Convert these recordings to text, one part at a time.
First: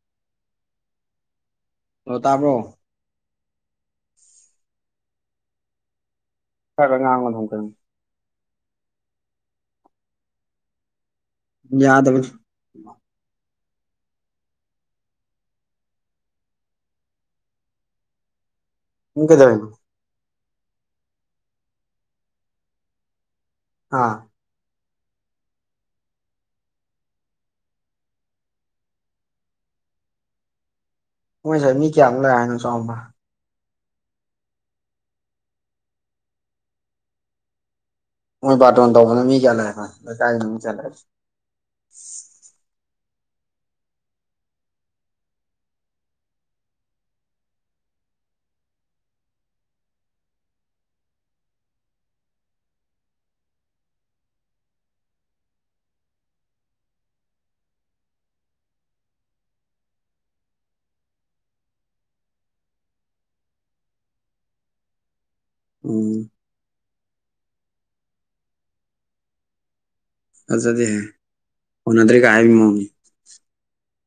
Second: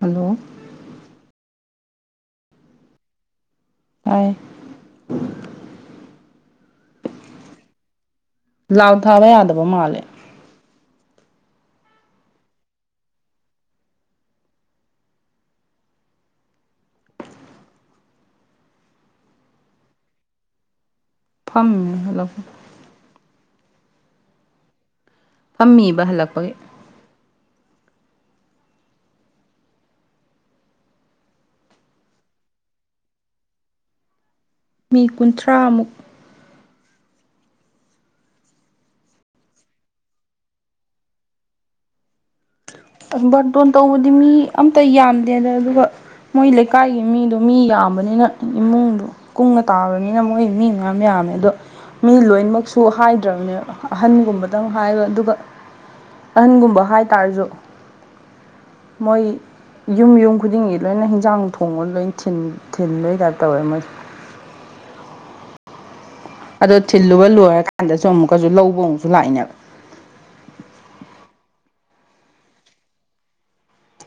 Hello ꯑꯣ ꯇꯥꯕ꯭ꯔꯣ ꯇꯥꯏ ꯈꯔꯈꯛ ꯉꯥꯡꯉ‌ꯣ ꯑꯗꯨꯝ ꯀꯩꯟ ꯂꯥꯎꯠ ꯊꯥꯕ ꯌꯥꯗꯕ ꯃꯥꯜꯂꯦ ꯌꯥꯗꯕ ꯅꯪ ꯀꯩꯗꯧꯏꯅꯣ ꯐꯝꯃꯤ ꯍꯥ ꯐꯝꯃꯤꯕ ꯍꯜꯂꯛꯄꯩ ꯃꯣꯏꯁꯦ ꯃꯤ ꯀꯌꯥꯃꯨꯛ ꯂꯥꯛꯑ‌ꯦ ꯍꯥꯏꯅ‌ꯣ ꯆꯥꯎꯕ ꯃꯤ ꯀꯨꯟꯊ꯭ꯔꯥꯃꯨꯛ ꯃꯣꯏ ꯕꯥꯔꯇꯣꯟ ꯇꯧꯕꯗ ꯃꯤ ꯀ꯭ꯌꯥ ꯂꯥꯛꯑꯦꯕ ꯂꯥꯏꯀꯥꯏ [unintelligible] ꯕꯥꯔꯗꯣꯟ ꯇꯧꯕꯗꯤ ꯃꯤ ꯑꯝꯇ ꯌꯥꯝꯗꯦꯗ ꯑꯗꯨꯒ ꯃꯣꯏ ꯂꯩꯀꯥꯏꯒꯤ ꯃꯤꯗꯣ ꯃꯤ ꯌꯥꯝꯕꯅꯤꯅ ꯏꯃꯨꯡꯗꯣ ꯀꯨꯡꯅ ꯇꯥꯕꯅꯤꯅ ꯃꯣꯏ ꯃꯤ ꯃꯌꯥꯝ ꯌꯥꯝꯃꯦ ꯑꯗꯣ ꯃꯤ ꯂꯣꯏꯅꯃꯛꯁꯨ ꯍꯥꯏꯗ꯭ꯔꯕꯅꯦꯕ ꯑꯍꯟꯒꯨꯝꯕꯗꯪ ꯍꯥꯏꯕ ꯑꯗꯨꯒ ꯑꯍꯟꯒꯨꯝꯕ ꯍꯥꯏꯇꯥꯔꯁꯨ ꯃꯣꯏ ꯌꯨꯝ ꯌꯨꯝ ꯈꯨꯗꯤꯡꯒꯤ ꯂꯣꯏꯅ ꯍꯤꯟꯖꯥꯡ ꯊꯣꯡꯉ ꯂꯣꯏ ꯊꯤꯟ ꯊꯤꯟꯕꯩ ꯇꯥꯏꯞ ꯇꯧꯋ‌ꯦ ꯃꯣꯏꯁꯦ ꯎꯝ ꯑꯗꯣ ꯊꯤꯜꯂꯨꯒ ꯂꯣꯏꯔꯀꯥꯟꯗꯁꯨ ꯑꯃꯨꯛꯀꯁꯨ ꯂꯧꯕ ꯑꯃꯨꯛꯁꯨ ꯂꯥꯛꯏꯅ‌ꯦ ꯐꯖꯗ‌ꯦꯍ‌ꯦ ꯀꯣꯟꯅꯗ꯭ꯔꯦ ꯀ ꯍꯥꯏꯕꯩ ꯃꯋ‌ꯣꯡꯅꯤ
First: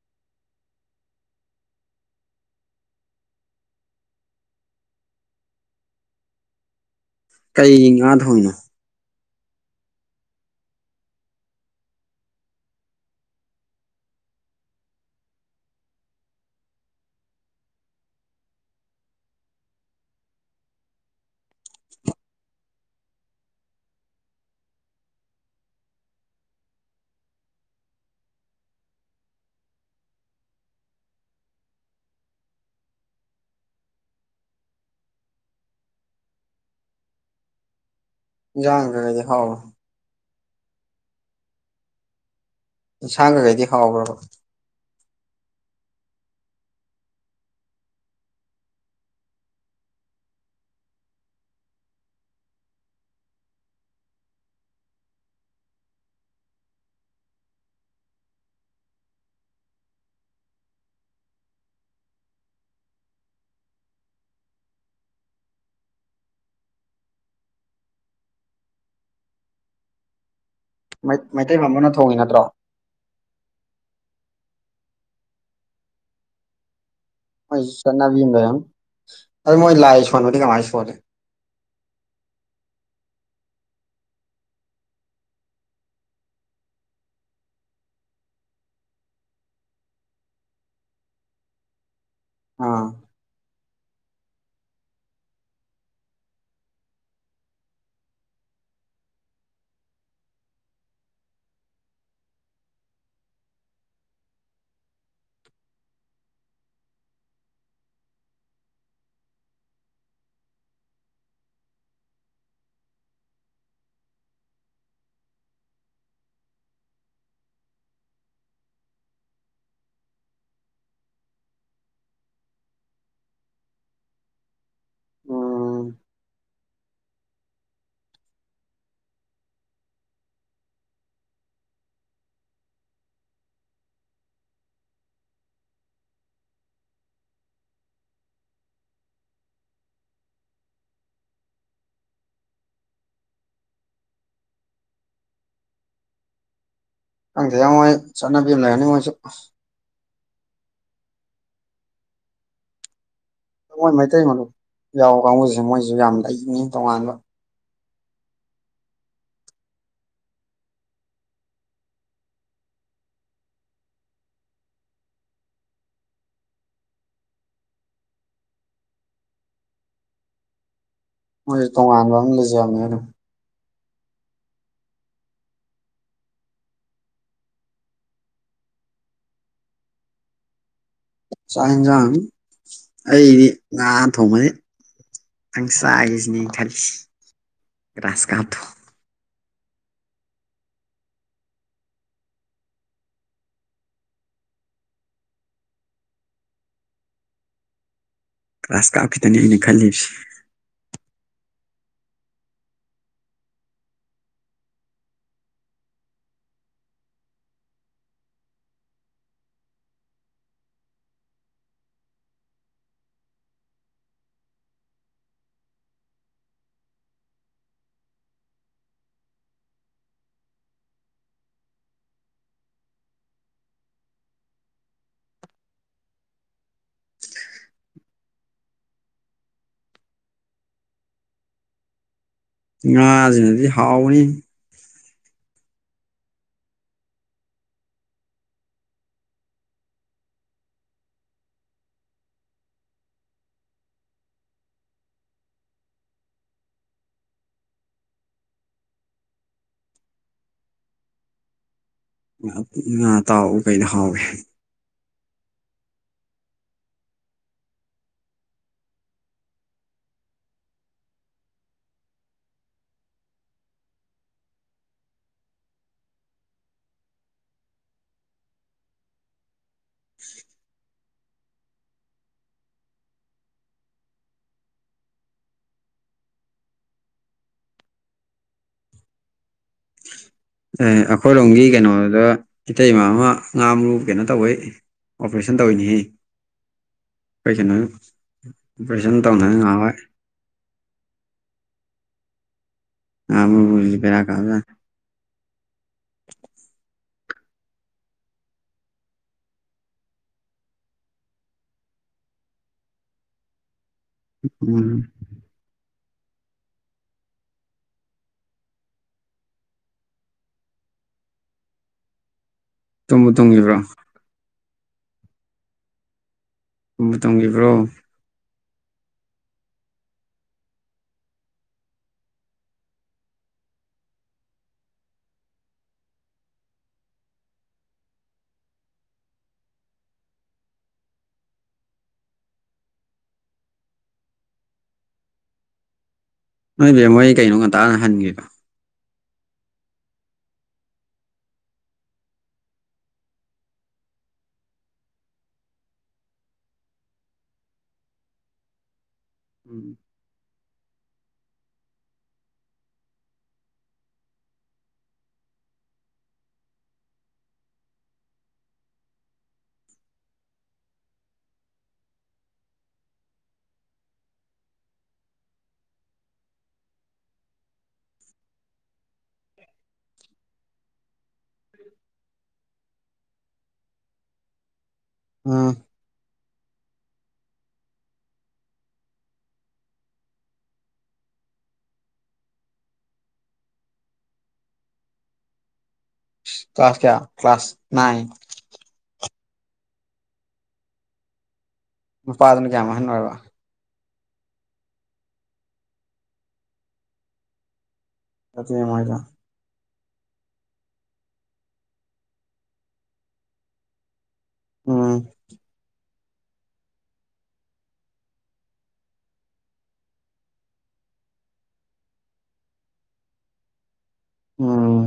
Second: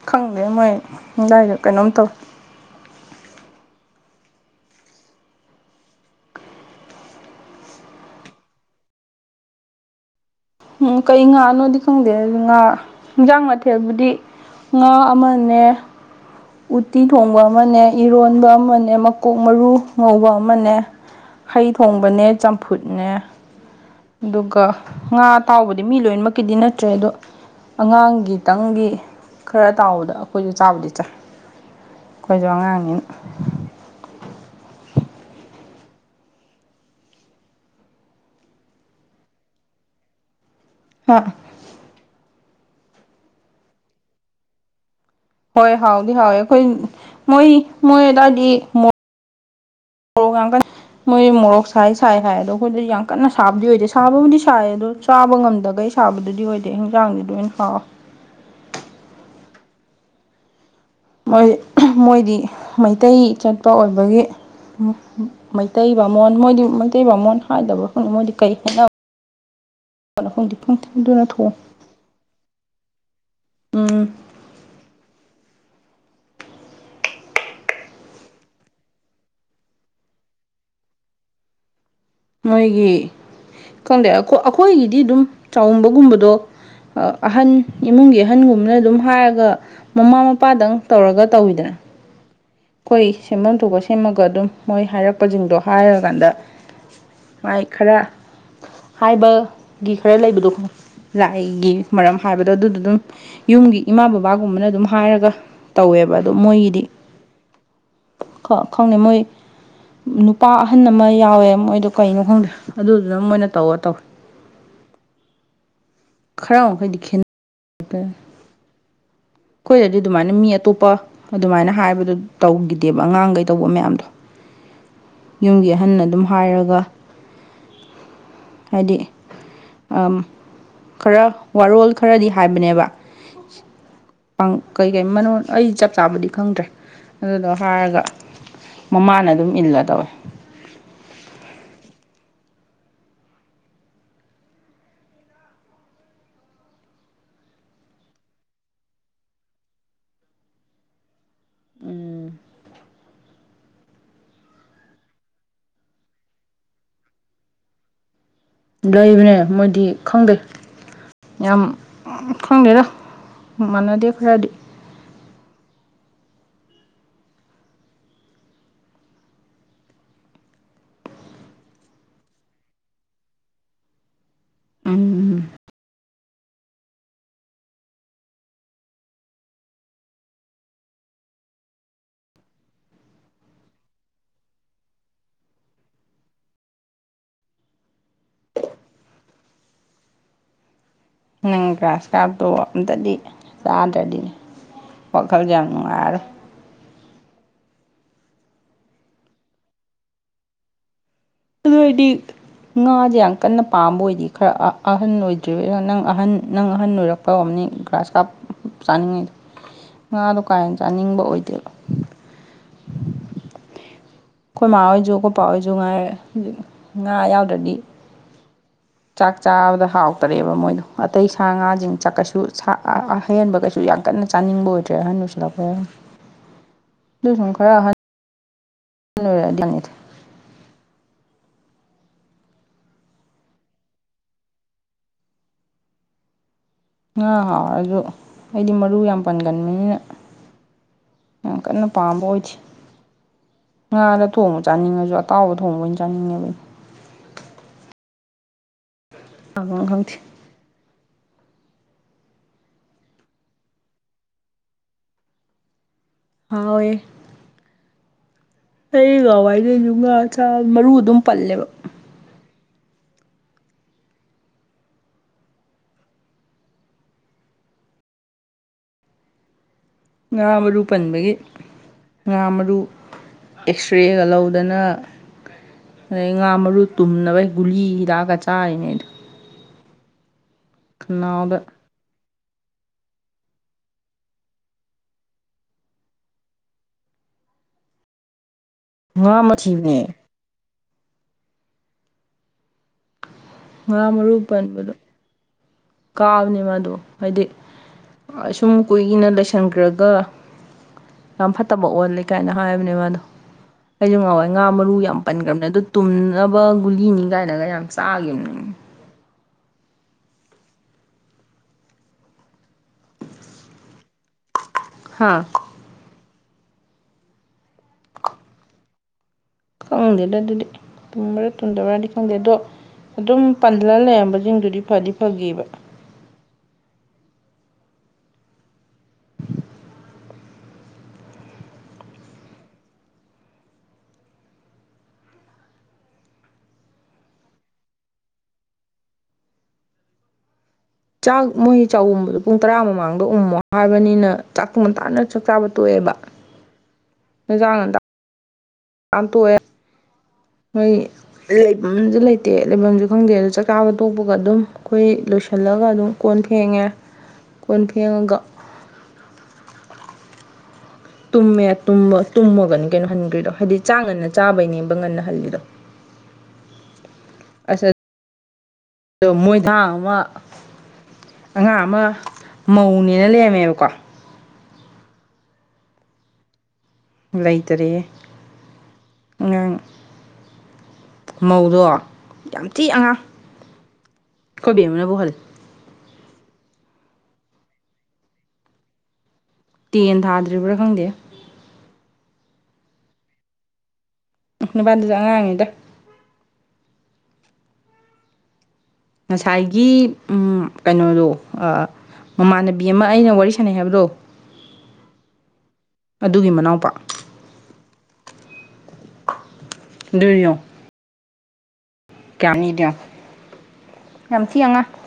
ꯈꯪꯗꯦ ꯃꯣꯏ ꯑꯗꯥꯏꯗ‌ꯣ ꯀꯩꯅꯣꯝ ꯇꯧꯋꯦ ꯀꯩ ꯉꯥ ꯊꯣꯡꯉꯤꯅꯣ ꯎꯝ ꯀꯩ ꯉꯥꯅꯣꯗꯤ ꯈꯪꯗꯦ ꯉꯥ ꯌꯦꯟꯖꯥꯡ ꯃꯊꯦꯜꯕꯨꯗꯤ ꯉꯥ ꯑꯃꯅꯦ ꯎꯇꯤ ꯊꯣꯡꯕ ꯑꯃꯅꯦ ꯏꯔꯣꯟꯕ ꯑꯃꯅꯦ ꯃꯀꯣꯛ ꯃꯔꯨ ꯉꯧꯕ ꯑꯃꯅꯦ ꯍꯩ ꯊꯣꯡꯕꯅꯦ ꯆꯝꯐꯨꯠꯅꯦ ꯑꯗꯨꯒ ꯉꯥ ꯑꯇꯥꯎꯕꯗꯤ ꯃꯤ ꯂꯣꯏꯅꯃꯛꯀꯤꯗꯤ ꯅꯠꯇ꯭ꯔꯦ ꯑꯗꯣ ꯑꯉꯥꯡꯒꯤꯇꯪꯒꯤ ꯈꯔ ꯇꯥꯎꯕꯗ ꯑꯩꯈꯣꯏꯁꯨ ꯆꯥꯕꯨꯗꯤ ꯆꯥꯏ ꯑꯩꯈꯣꯏꯁꯨ ꯑꯉꯥꯡꯅꯤꯟ ꯏꯟꯖꯥꯡꯒꯗꯤ ꯍꯥꯎꯔ‌ꯣ ꯍꯥ ꯏꯟꯁꯥꯡ ꯀꯈꯩꯗꯤ ꯍꯥꯎꯕ꯭ꯔꯕ ꯍꯣꯏ ꯍꯥꯎꯗꯤ ꯍꯥꯎꯋꯦ ꯑꯩꯈꯣꯏ ꯃꯣꯏ ꯃꯣꯏ ꯑꯗꯥꯏꯗꯤ ꯃ‌ꯣ ꯔ‌ꯣꯛ ꯌꯥꯝ ꯀꯟ ꯃꯣꯏ ꯃꯣꯔꯣꯛ ꯁꯥꯏ ꯁꯥꯏ ꯍꯥꯏ ꯑꯗꯣ ꯑꯩꯈꯣꯏꯗꯤ ꯌꯥꯝ ꯀꯟꯅ ꯁꯥꯕꯗꯤ ꯑꯣꯏꯗꯦ ꯁꯥꯕꯕꯨꯗꯤ ꯁꯥꯏ ꯑꯗꯣ ꯆꯥꯕ ꯉꯝꯗꯒꯩ ꯁꯥꯕꯗꯨꯗꯤ ꯑꯣꯏꯗꯦ ꯍꯤꯟꯖꯥꯡꯗꯤ ꯂꯣꯏꯅ ꯍꯥꯎ ꯃꯣꯏ ꯃꯣꯏꯗꯤ ꯃꯩꯇꯩ ꯆꯠꯄ ꯑꯣꯏꯕꯒꯤ ꯃꯩꯇꯩ ꯕꯥꯃꯣꯟ ꯃꯣꯏꯗꯤ ꯃꯩꯇꯩ ꯕꯥꯃꯣꯟ ꯍꯥꯏꯗꯕ ꯃꯣꯏꯗꯤ ꯀꯔꯤ ꯍꯣꯠꯅꯕ꯫ ꯅ ꯐꯣꯡꯗꯤ ꯐꯪꯇꯗꯨꯅ ꯊꯣꯛꯣꯡꯑꯣ꯫ ꯅ ꯊꯣꯡꯉꯤ ꯅꯠꯇ꯭ꯔꯣ꯫ ꯎꯝ ꯃꯣꯏ ꯆꯕꯤ ꯑꯃꯥ ꯂꯥꯏꯔꯝꯅꯤ ꯑꯗꯣ ꯅꯣꯏ ꯂꯥꯏ ꯁꯣꯟꯕꯗꯤ ꯀꯑꯃꯥꯏ ꯁꯣꯜꯂꯤ꯫ ꯃꯣꯏꯒꯤ ꯈꯪꯗꯦ ꯑꯩꯈꯣꯏꯒꯤꯗꯤ ꯑꯗꯨꯝ ꯆꯥꯎꯕꯒꯨꯝꯕꯗꯣ꯫ ꯑꯍꯟ ꯏꯃꯨꯡꯒꯤ ꯑꯍꯟꯒꯨꯝꯕꯅ ꯑꯗꯨꯝ ꯍꯥꯏꯔꯒ ꯃꯃꯥ ꯃꯄꯥꯗꯪ ꯇꯧꯔꯒ ꯇꯧꯋꯤꯗꯅ ꯑ ꯑꯩꯈꯣꯏ ꯁꯦꯝꯐꯝ ꯊꯣꯛꯄ ꯁꯦꯝꯃꯒ ꯑꯗꯨꯝ ꯃꯣꯏ ꯍꯥꯏꯔꯛꯄꯁꯤꯡꯗꯣ ꯍꯥꯏꯔꯀꯥꯟꯗ ꯃꯥꯏ ꯈꯔ ꯍꯥꯏꯕꯒꯤ ꯈꯔ ꯂꯩꯕꯗꯣꯣ ꯂꯥꯏꯒꯤ ꯃꯔꯝ ꯍꯥꯏꯕꯗꯣ ꯑꯗꯨꯗ ꯑꯗꯨꯝ꯫ ꯌꯨꯝꯒꯤ ꯏꯃꯥ ꯕꯕꯥꯒꯨꯝꯕꯅ ꯑꯗꯨꯝ ꯍꯥꯏꯔꯒ ꯇꯧꯋꯦꯕ ꯑꯗꯨꯣ ꯃꯣꯏꯒꯤꯗꯤ꯫ ꯈ ꯈꯪꯅꯦ ꯃꯣꯏ ꯅꯨꯄꯥ ꯑꯍꯟ ꯑꯃ ꯌꯥꯎꯋꯦ ꯃꯣꯏꯗꯣ ꯀꯩꯅꯣ ꯈꯪꯗꯦ ꯑꯗꯨꯗꯨꯅ ꯃꯣꯏꯅ ꯇꯧꯔ ꯇꯧꯋꯦ꯫ ꯈꯔ ꯃꯈꯩꯗꯤ ꯈꯦꯅꯔꯦ ꯑꯩꯈꯣꯏꯗꯗꯤ ꯑꯗꯨꯃꯥꯏꯅ ꯃꯤ ꯑꯇꯣꯞꯄ ꯑꯗꯨꯃꯥꯏꯅ ꯍꯥꯏꯕꯗꯨ ꯇꯧꯈꯤꯗꯦꯕ ꯑꯉꯥꯡꯈꯩ ꯇꯧꯕ ꯃꯌꯥꯝꯗꯣ ꯌꯨꯝꯒꯤ ꯎꯝ ꯑꯍꯟꯅ ꯑꯗꯨꯝ ꯍꯥꯏꯔꯒ ꯍꯥꯏꯗꯤ ꯑ ꯈꯔ ꯋꯥꯔꯣꯜ ꯈꯔꯗꯤ ꯍꯥꯏꯕꯅꯦꯕ꯫ ꯀꯩ ꯀꯩꯣꯟ ꯑꯩ ꯆꯞ ꯆꯥꯕꯗꯤ ꯈꯪꯗ꯭ꯔꯦ ꯑꯗꯨꯗꯣ ꯍꯥꯏꯔꯒ ꯃꯃꯥꯅ ꯑꯗꯨꯝ ꯏꯜꯂ ꯇꯧꯏꯦ꯫ ꯅꯪꯗ ꯌꯥꯝꯉꯥꯏ ꯆꯠꯅꯕꯤ ꯑꯃ ꯂꯩ ꯍꯥꯏꯅꯤꯡꯉꯥꯏꯁꯨ꯫ ꯎꯝ ꯃꯣꯏ ꯃꯩꯇꯩ ꯃꯨꯞ ꯌꯥꯎꯕ ꯀꯥꯡꯕꯨꯁꯦ ꯃꯣꯏꯁꯨ ꯌꯥꯝ ꯂꯩꯉꯤ ꯇꯣꯉꯥꯟꯕ꯫ ꯂꯩꯕꯅꯦ ꯃꯣꯏꯗꯤ ꯈꯪꯗꯦ꯫ ꯌꯥꯝ ꯈꯪꯗꯦꯔꯣ ꯃꯥꯟꯅꯗꯦ ꯈꯔꯗꯤ꯫ ꯃꯣꯏꯁꯨꯦ ꯇꯣꯉꯥꯟꯕ ꯑꯃ ꯂꯩꯖꯕꯃꯦ ꯑꯗꯨꯝ ꯑꯝ ꯆꯥꯛ ꯌꯦꯟꯁꯥꯡ ꯑꯩꯗꯤ ꯉꯥ ꯊꯣꯡꯕꯅꯤ꯫ ꯍꯪꯁꯁꯅꯤ ꯈ ꯔꯥꯁꯒꯠꯇꯑꯣ꯫ ꯅꯪ ꯒ꯭ꯔꯥꯁ ꯀꯥꯞꯇꯣ ꯑꯝꯇꯗꯤ ꯆꯥꯗ꯭ꯔꯗꯤꯅꯦ ꯋꯥꯈꯜꯁꯦ ꯌꯥꯝ ꯅꯨꯡꯉꯥꯏꯔꯣꯏ꯫ ꯀ꯭ꯂꯥꯁ ꯀꯥꯐꯤ ꯇꯅꯤꯅꯤ ꯈꯜꯂꯤꯁꯤ꯫ ꯑꯗꯨꯣꯏꯗꯤ꯫ ꯉꯥꯁꯦ ꯌꯥꯝ ꯀꯟꯅ ꯄꯥꯝꯕ ꯑꯣꯏꯗꯤ ꯈꯔ ꯑꯍꯟ ꯑꯣꯏꯗ꯭ꯔꯤꯕ ꯅꯪ ꯑꯍꯟ ꯅꯪ ꯑꯍꯟ ꯑꯣꯏꯔꯛꯄ ꯑ ꯐꯧꯝ ꯒ꯭ꯔꯥꯁ ꯀꯥꯞ ꯆꯥꯅꯤꯡꯉꯩꯗꯣ ꯉꯥꯗꯣ ꯀꯥ ꯍꯦ ꯆꯥꯅꯤꯡꯕ ꯑꯣꯏꯗꯦꯕ ꯑꯩꯈꯣꯏ ꯏꯃꯥ ꯑꯣꯏꯁꯨ ꯑꯩꯈꯣꯏ ꯏꯄꯥ ꯑꯣꯏꯁꯨ ꯉꯥꯏꯔꯦ ꯉꯥ ꯌꯥꯎꯗ꯭ꯔꯗꯤ꯫ ꯆꯥꯛ ꯆꯥꯕꯗ ꯍꯥꯎꯇꯔꯦꯕ ꯃꯣꯏꯗꯣ ꯑꯇꯩ ꯁꯥ ꯉꯥꯁꯤꯡ ꯆꯥꯛꯀꯩꯁꯨ ꯑꯍꯦꯟꯕ ꯀꯩꯁꯨ ꯌꯥꯝ ꯀꯟꯅ ꯆꯥꯅꯤꯡꯕ ꯑꯣꯏꯗ꯭ꯔꯦ ꯑꯍꯟ ꯂꯁꯤꯂꯄꯦꯁ ꯈꯔ ꯑꯍꯟ [unintelligible] ꯉꯥꯁꯤꯅꯗꯤ ꯍꯥꯎꯅꯤ꯫ ꯉꯥ ꯍꯥꯎꯁꯨ ꯑꯩꯗꯤ ꯃꯔꯨ ꯌꯥꯝ ꯄꯟꯒꯟꯕꯅꯤꯅ ꯌꯥꯝ ꯀꯟꯅ ꯄꯥꯝꯕ ꯑꯣꯏꯗꯦ꯫ ꯉꯥꯗ ꯊꯣꯡꯕ ꯆꯥꯅꯤꯡꯉꯁꯨ ꯑꯇꯥꯎꯕ ꯊꯣꯡꯕ ꯑꯣꯏꯅ ꯆꯥꯅꯤꯡꯉꯦꯕ꯫ ꯑ ꯈꯪꯗꯦ꯫ ꯉ ꯉꯥ ꯇꯥꯎꯕꯨ ꯀꯩ ꯍꯥꯎꯋꯦ꯫ ꯍꯥꯎꯋꯦ꯫ ꯑꯩꯋꯥꯏꯗꯩ ꯌꯖꯨꯡꯒꯥ ꯆꯥꯛ ꯃꯔꯨ ꯑꯗꯨꯝ ꯄꯜꯂꯦꯕ꯫ ꯉꯥ ꯃꯔꯨ ꯄꯟꯕꯒꯤ꯫ ꯉꯥ ꯃꯔꯨ ꯑꯦꯛꯁꯔꯦꯒ ꯂꯧꯗꯅ꯫ ꯑꯗꯩ ꯉꯥ ꯃꯔꯨ ꯇꯨꯝꯅꯕꯩ ꯒꯨꯂꯤ ꯍꯤꯗꯥꯛꯀ ꯆꯥꯔꯤꯅꯦ‌ ꯑꯩ ꯑꯦ ꯈꯅꯥꯎꯗ ꯑꯩꯈꯣꯏꯔꯣꯝꯒꯤ ꯀꯩꯅꯣꯗ ꯏꯇꯩꯃ ꯑꯃ ꯉꯥ ꯃꯔꯨ ꯀꯩꯅꯣ ꯇꯧꯕꯩ ꯑꯣꯄꯔꯦꯁꯟ ꯇꯧꯔꯤꯅ‌ꯦꯍ‌ꯦ ꯑꯩꯈꯣꯏ ꯀꯩꯅꯣ ꯑꯣꯄꯔꯦꯁꯟ ꯉꯥ ꯇꯧꯗꯅ ꯅꯍꯟꯋꯥꯏ ꯊꯤꯕꯅꯦ ꯉꯥ ꯃꯔꯨꯁꯦ ꯉꯥ ꯕꯦꯔꯥ ꯀꯕꯥ ꯖꯥꯠꯅꯦ ꯄꯟꯕꯗꯣ ꯀꯥꯕꯅꯦ ꯃꯥꯗꯣ ꯍꯥꯏꯗꯤ ꯁꯨꯝ ꯀꯨꯏꯅ ꯂꯩꯁꯟꯈ꯭ꯔꯒ ꯌꯥꯝ ꯐꯠꯇꯕ ꯑꯣꯜꯂꯦ ꯀꯥꯏꯅ ꯍꯥꯏꯕꯅꯦ ꯃꯥꯗꯣ ꯑꯩꯁꯨ ꯅꯍꯟꯋꯥꯏ ꯉꯥ ꯃꯔꯨ ꯎꯝ ꯌꯥꯝ ꯄꯟꯈ꯭ꯔꯕꯅꯦ ꯑꯗꯨ ꯇꯨꯝꯅꯕ ꯒꯨꯂꯤꯅꯤ ꯀꯥꯏꯅꯒ ꯌꯥꯝ ꯆꯥꯈꯤꯕꯅꯦ ꯇꯨꯝꯕꯨ ꯇꯨꯝꯒꯤꯕ꯭ꯔꯣ ꯍꯥꯥ ꯇꯨꯝꯕꯨ ꯇꯨꯝꯒꯤꯕ꯭ꯔꯣ ꯈꯪꯗꯦꯗ ꯑꯗꯨꯗꯤ ꯇꯨꯝꯕ꯭ꯔꯥ ꯇꯨꯝꯗꯕ꯭ꯔꯗꯤ ꯈꯪꯗꯦ ꯑꯗꯣ ꯑꯗꯨꯝ ꯄꯜꯂꯒ ꯂꯩꯔꯝꯕꯁꯤꯡꯗꯨꯗꯤ ꯐꯗꯤ ꯐꯒꯤꯕ ꯅꯣꯏ ꯕꯦꯝꯃ ꯈ‌ꯣꯏ ꯀꯩꯅꯣ ꯉꯟꯇꯥꯅ ꯍꯟꯒꯔꯤꯗꯤ ꯆꯥꯛ ꯃꯣꯏ ꯆꯥꯛꯎꯝꯕꯗꯣ ꯄꯨꯡ ꯇꯔꯥ ꯃꯃꯥꯡꯗ ꯎꯝꯃꯣ ꯍꯥꯏꯕꯅꯤꯅ ꯆꯥꯛ ꯇꯨ ꯉꯟꯇꯥꯥꯅ ꯆꯥꯛ ꯆꯥꯕ ꯇꯣꯛꯑꯦꯕ [unintelligible] [unintelligible] ꯎꯝ ꯃꯣꯏ ꯂꯩꯐꯝꯁꯨ ꯂꯩꯇꯦ ꯂꯩꯐꯝꯁꯨ ꯈꯪꯗꯦ ꯑꯗꯨꯗ ꯆꯥꯛ ꯆꯥꯕ ꯇꯣꯛꯄꯒ ꯑꯗꯨꯝ ꯑꯩꯈꯣꯏ ꯂꯣꯏꯁꯤꯜꯂꯒ ꯑꯗꯨꯝ ꯀꯣꯟ ꯐꯦꯡꯉꯦ ꯀꯣꯟ ꯐꯦꯡꯉꯒ ꯇꯨꯝꯃꯦ ꯇꯨꯝꯃ ꯇꯨꯝꯃꯒꯅꯤ ꯀꯩꯅꯣ ꯍꯟꯈ꯭ꯔꯤꯗꯣ ꯍꯥꯏꯗꯤ ꯆꯥꯛ ꯉꯟꯅ ꯆꯥꯕꯩꯅꯦꯕ ꯉꯟꯅ ꯍꯜꯂꯤꯗꯣ ꯑꯁ [unintelligible] ꯑꯉꯥꯡ ꯑꯃ ꯃꯧꯅꯦꯅ ꯂꯩꯔꯝꯃꯦꯕꯀꯣ ꯑ ꯂꯩꯇꯔꯦꯍ‌ꯦ ꯑꯉꯥꯡ ꯃꯧꯗꯣ ꯌꯥꯝ ꯊꯤ ꯑꯉꯥꯡ ꯑꯩꯈꯣꯏ ꯕꯦꯝꯃꯥꯅꯕꯨ ꯍꯜꯂꯦ ꯀ꯭ꯂꯥꯁ ꯀꯌꯥ ꯀ꯭ꯂꯥꯁ ꯅꯥꯏꯟ ꯇꯦꯟ ꯊꯥꯗ꯭ꯔꯤꯕ꯭ꯔꯥ ꯈꯪꯗꯦ ꯅꯨꯄꯥꯗꯨꯅ ꯀꯌꯥꯝ ꯑꯍꯟ ꯑꯣꯏꯔꯕ ꯅꯨꯄꯥꯗꯨꯖꯨ ꯑꯉꯥꯡꯅꯤꯗ ꯐꯖꯩꯌ‌ꯦ ꯃꯣꯏꯅ ꯉꯁꯥꯏꯒꯤ ꯎꯝ ꯀꯩꯅꯣꯗꯣ ꯑꯥ ꯃꯃꯥꯟꯅꯕꯤ ꯑꯃ ꯑꯩꯅ ꯋꯥꯔꯤ ꯁꯥꯟꯅꯩ ꯍꯥꯏꯕꯗꯣ ꯎꯝ ꯑꯗꯨꯒꯤ ꯃꯅꯥꯎꯄꯥ ꯑꯗꯨꯗꯤ ꯌꯦꯡꯉꯣ [unintelligible] ꯌꯥꯝꯊꯤ ꯑꯉꯥꯡ ꯎꯝ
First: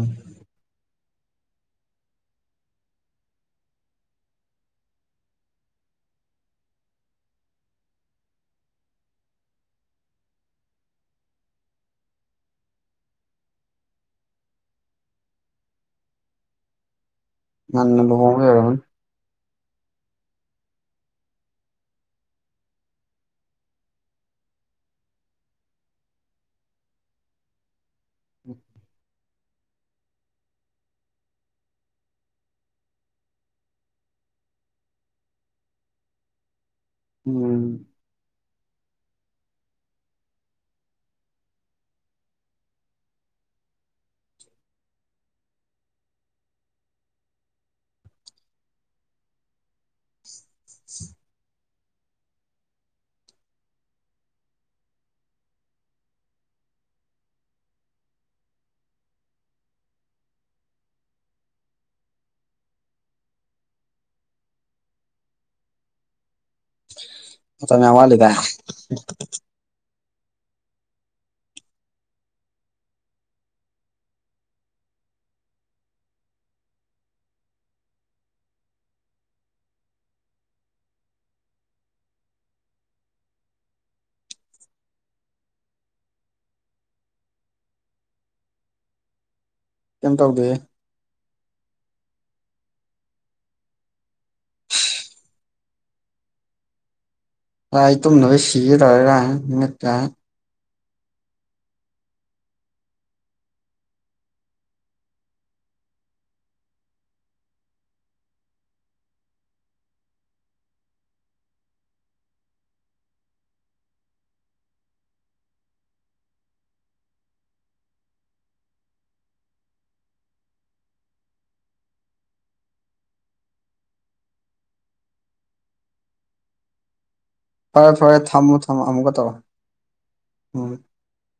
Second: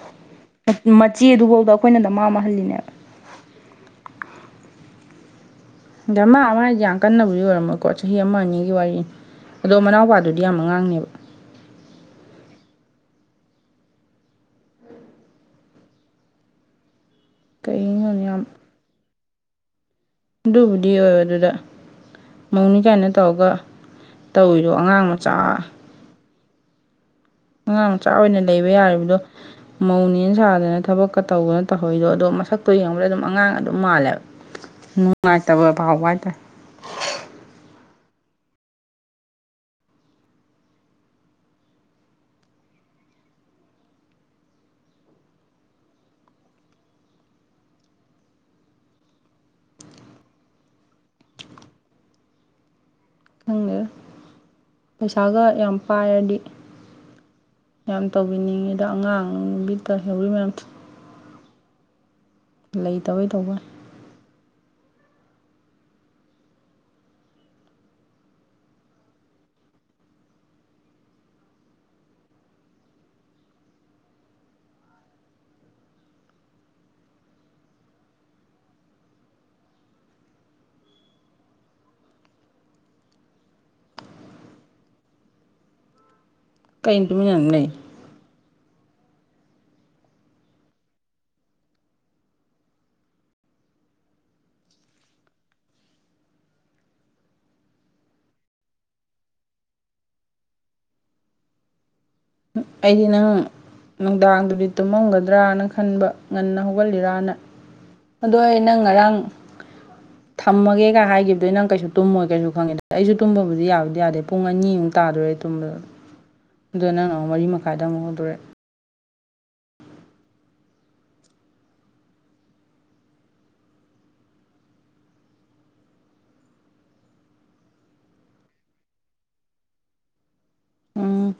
ꯃꯆꯦꯗꯨꯐꯥꯎꯗ ꯑꯩꯈꯣꯏꯅ ꯗꯃꯥ ꯑꯃ ꯍꯜꯂꯤꯅꯦꯕ ꯗꯥꯃ ꯑꯃ ꯍꯥꯏꯗꯤ ꯌꯥꯝ ꯀꯟꯅꯕꯨꯗꯤ ꯑꯣꯏꯔꯝꯃꯣꯏꯀꯣ ꯆꯍꯤ ꯑꯃ ꯑꯅꯤꯒꯤ ꯋꯥꯔꯤꯅꯤ ꯑꯗꯣ ꯃꯅꯥꯎꯄꯥꯗꯨꯗꯤ ꯌꯥꯝ ꯑꯉꯥꯡꯅꯦꯕ ꯀꯩꯒꯤꯅꯣ ꯉꯟꯅꯥ ꯈꯪꯗꯦ ꯌꯥꯝ ꯂꯨꯍꯣꯡꯕꯩ ꯑꯣꯏꯔꯝꯅꯤ ꯑꯗꯨꯕꯨꯗꯤ ꯑꯣꯏ ꯑꯗꯨꯗ ꯃꯧꯅꯤ ꯀꯥꯏꯅ ꯇꯧꯔꯒ ꯇꯧꯔꯤꯗꯣ ꯑꯉꯥꯡ ꯃꯆꯥ ꯑꯉꯥꯡ ꯃꯆꯥ ꯑꯣꯏꯅ ꯂꯩꯕ ꯌꯥꯔꯤꯕꯗꯣ ꯃꯧꯅꯦ ꯁꯥꯗꯅ ꯊꯕꯛꯀ ꯇꯧꯗꯅ ꯇꯧꯍꯩꯗꯣ ꯑꯗꯣ ꯃꯁꯛꯇꯣ ꯌꯦꯡꯕꯗ ꯑꯗꯨꯝ ꯑꯉꯥꯡ ꯑꯗꯨꯝ ꯃꯥꯜꯂꯦꯕ ꯅꯨꯡꯉꯥꯏ ꯇꯕ ꯐꯥꯎꯕ ꯎꯝ ꯈꯪꯗꯦꯗ ꯄꯩꯁꯥꯒ ꯌꯥꯝ ꯄꯥꯏꯔꯗꯤ ꯌꯥꯝ ꯇꯧꯕꯤꯅꯤꯡꯉꯤꯗ ꯑꯉꯥꯡ ꯕ‌ꯤꯠꯇ ꯂꯩꯍꯧꯔꯤ ꯃꯌꯥꯝꯗ‌ꯣ ꯂꯩꯇꯕꯩ ꯇꯧꯕꯩ ꯋꯥꯅꯤ ꯑꯋꯥ ꯂꯩꯒ ꯀꯩ ꯏꯇꯃꯤꯅꯤ ꯂꯩ ꯀꯩꯝ ꯇꯧꯗꯣꯏꯏ ꯑꯩ ꯇꯨꯝꯗꯅꯕ ꯁꯤꯔꯒꯠꯇ ꯑꯩꯗꯤ ꯅꯪ ꯅꯨꯡꯗꯥꯡꯗꯨꯗꯤ ꯇꯨꯝꯃꯝꯒꯗ꯭ꯔꯅ ꯈꯟꯕ ꯉꯟꯅ ꯍꯧꯒꯂꯤꯔꯅ ꯑꯗꯣ ꯑꯩꯅ ꯉꯔꯥꯡ ꯊꯝꯃꯒꯦꯒ ꯍꯥꯏꯈꯤꯕꯗꯣ ꯅꯪ ꯀꯩꯁꯨ ꯇꯨꯝꯃꯣꯏ ꯀꯩꯁꯨ ꯈꯪꯉꯦ ꯑꯩꯁꯨ ꯇꯨꯝꯕꯕꯨꯗꯤ ꯌꯥꯕꯗꯤ ꯌꯥꯗꯦ ꯄꯨꯡ ꯑꯅꯤꯃꯨꯛ ꯇꯥꯗꯣꯔꯦ ꯇꯨꯝꯅ ꯑꯗꯣ ꯅꯪꯅ ꯑꯃꯨꯛ ꯃꯔꯤ ꯃꯈꯥꯏꯗ ꯑꯃꯨꯛ ꯍꯧꯗꯣꯔꯦ ꯐꯔꯦ ꯐꯔꯦ ꯊꯝꯃꯣ ꯊꯝꯃꯣ ꯑꯃꯨꯛꯀ ꯇꯧꯔꯣ ꯎꯝ ꯎꯝ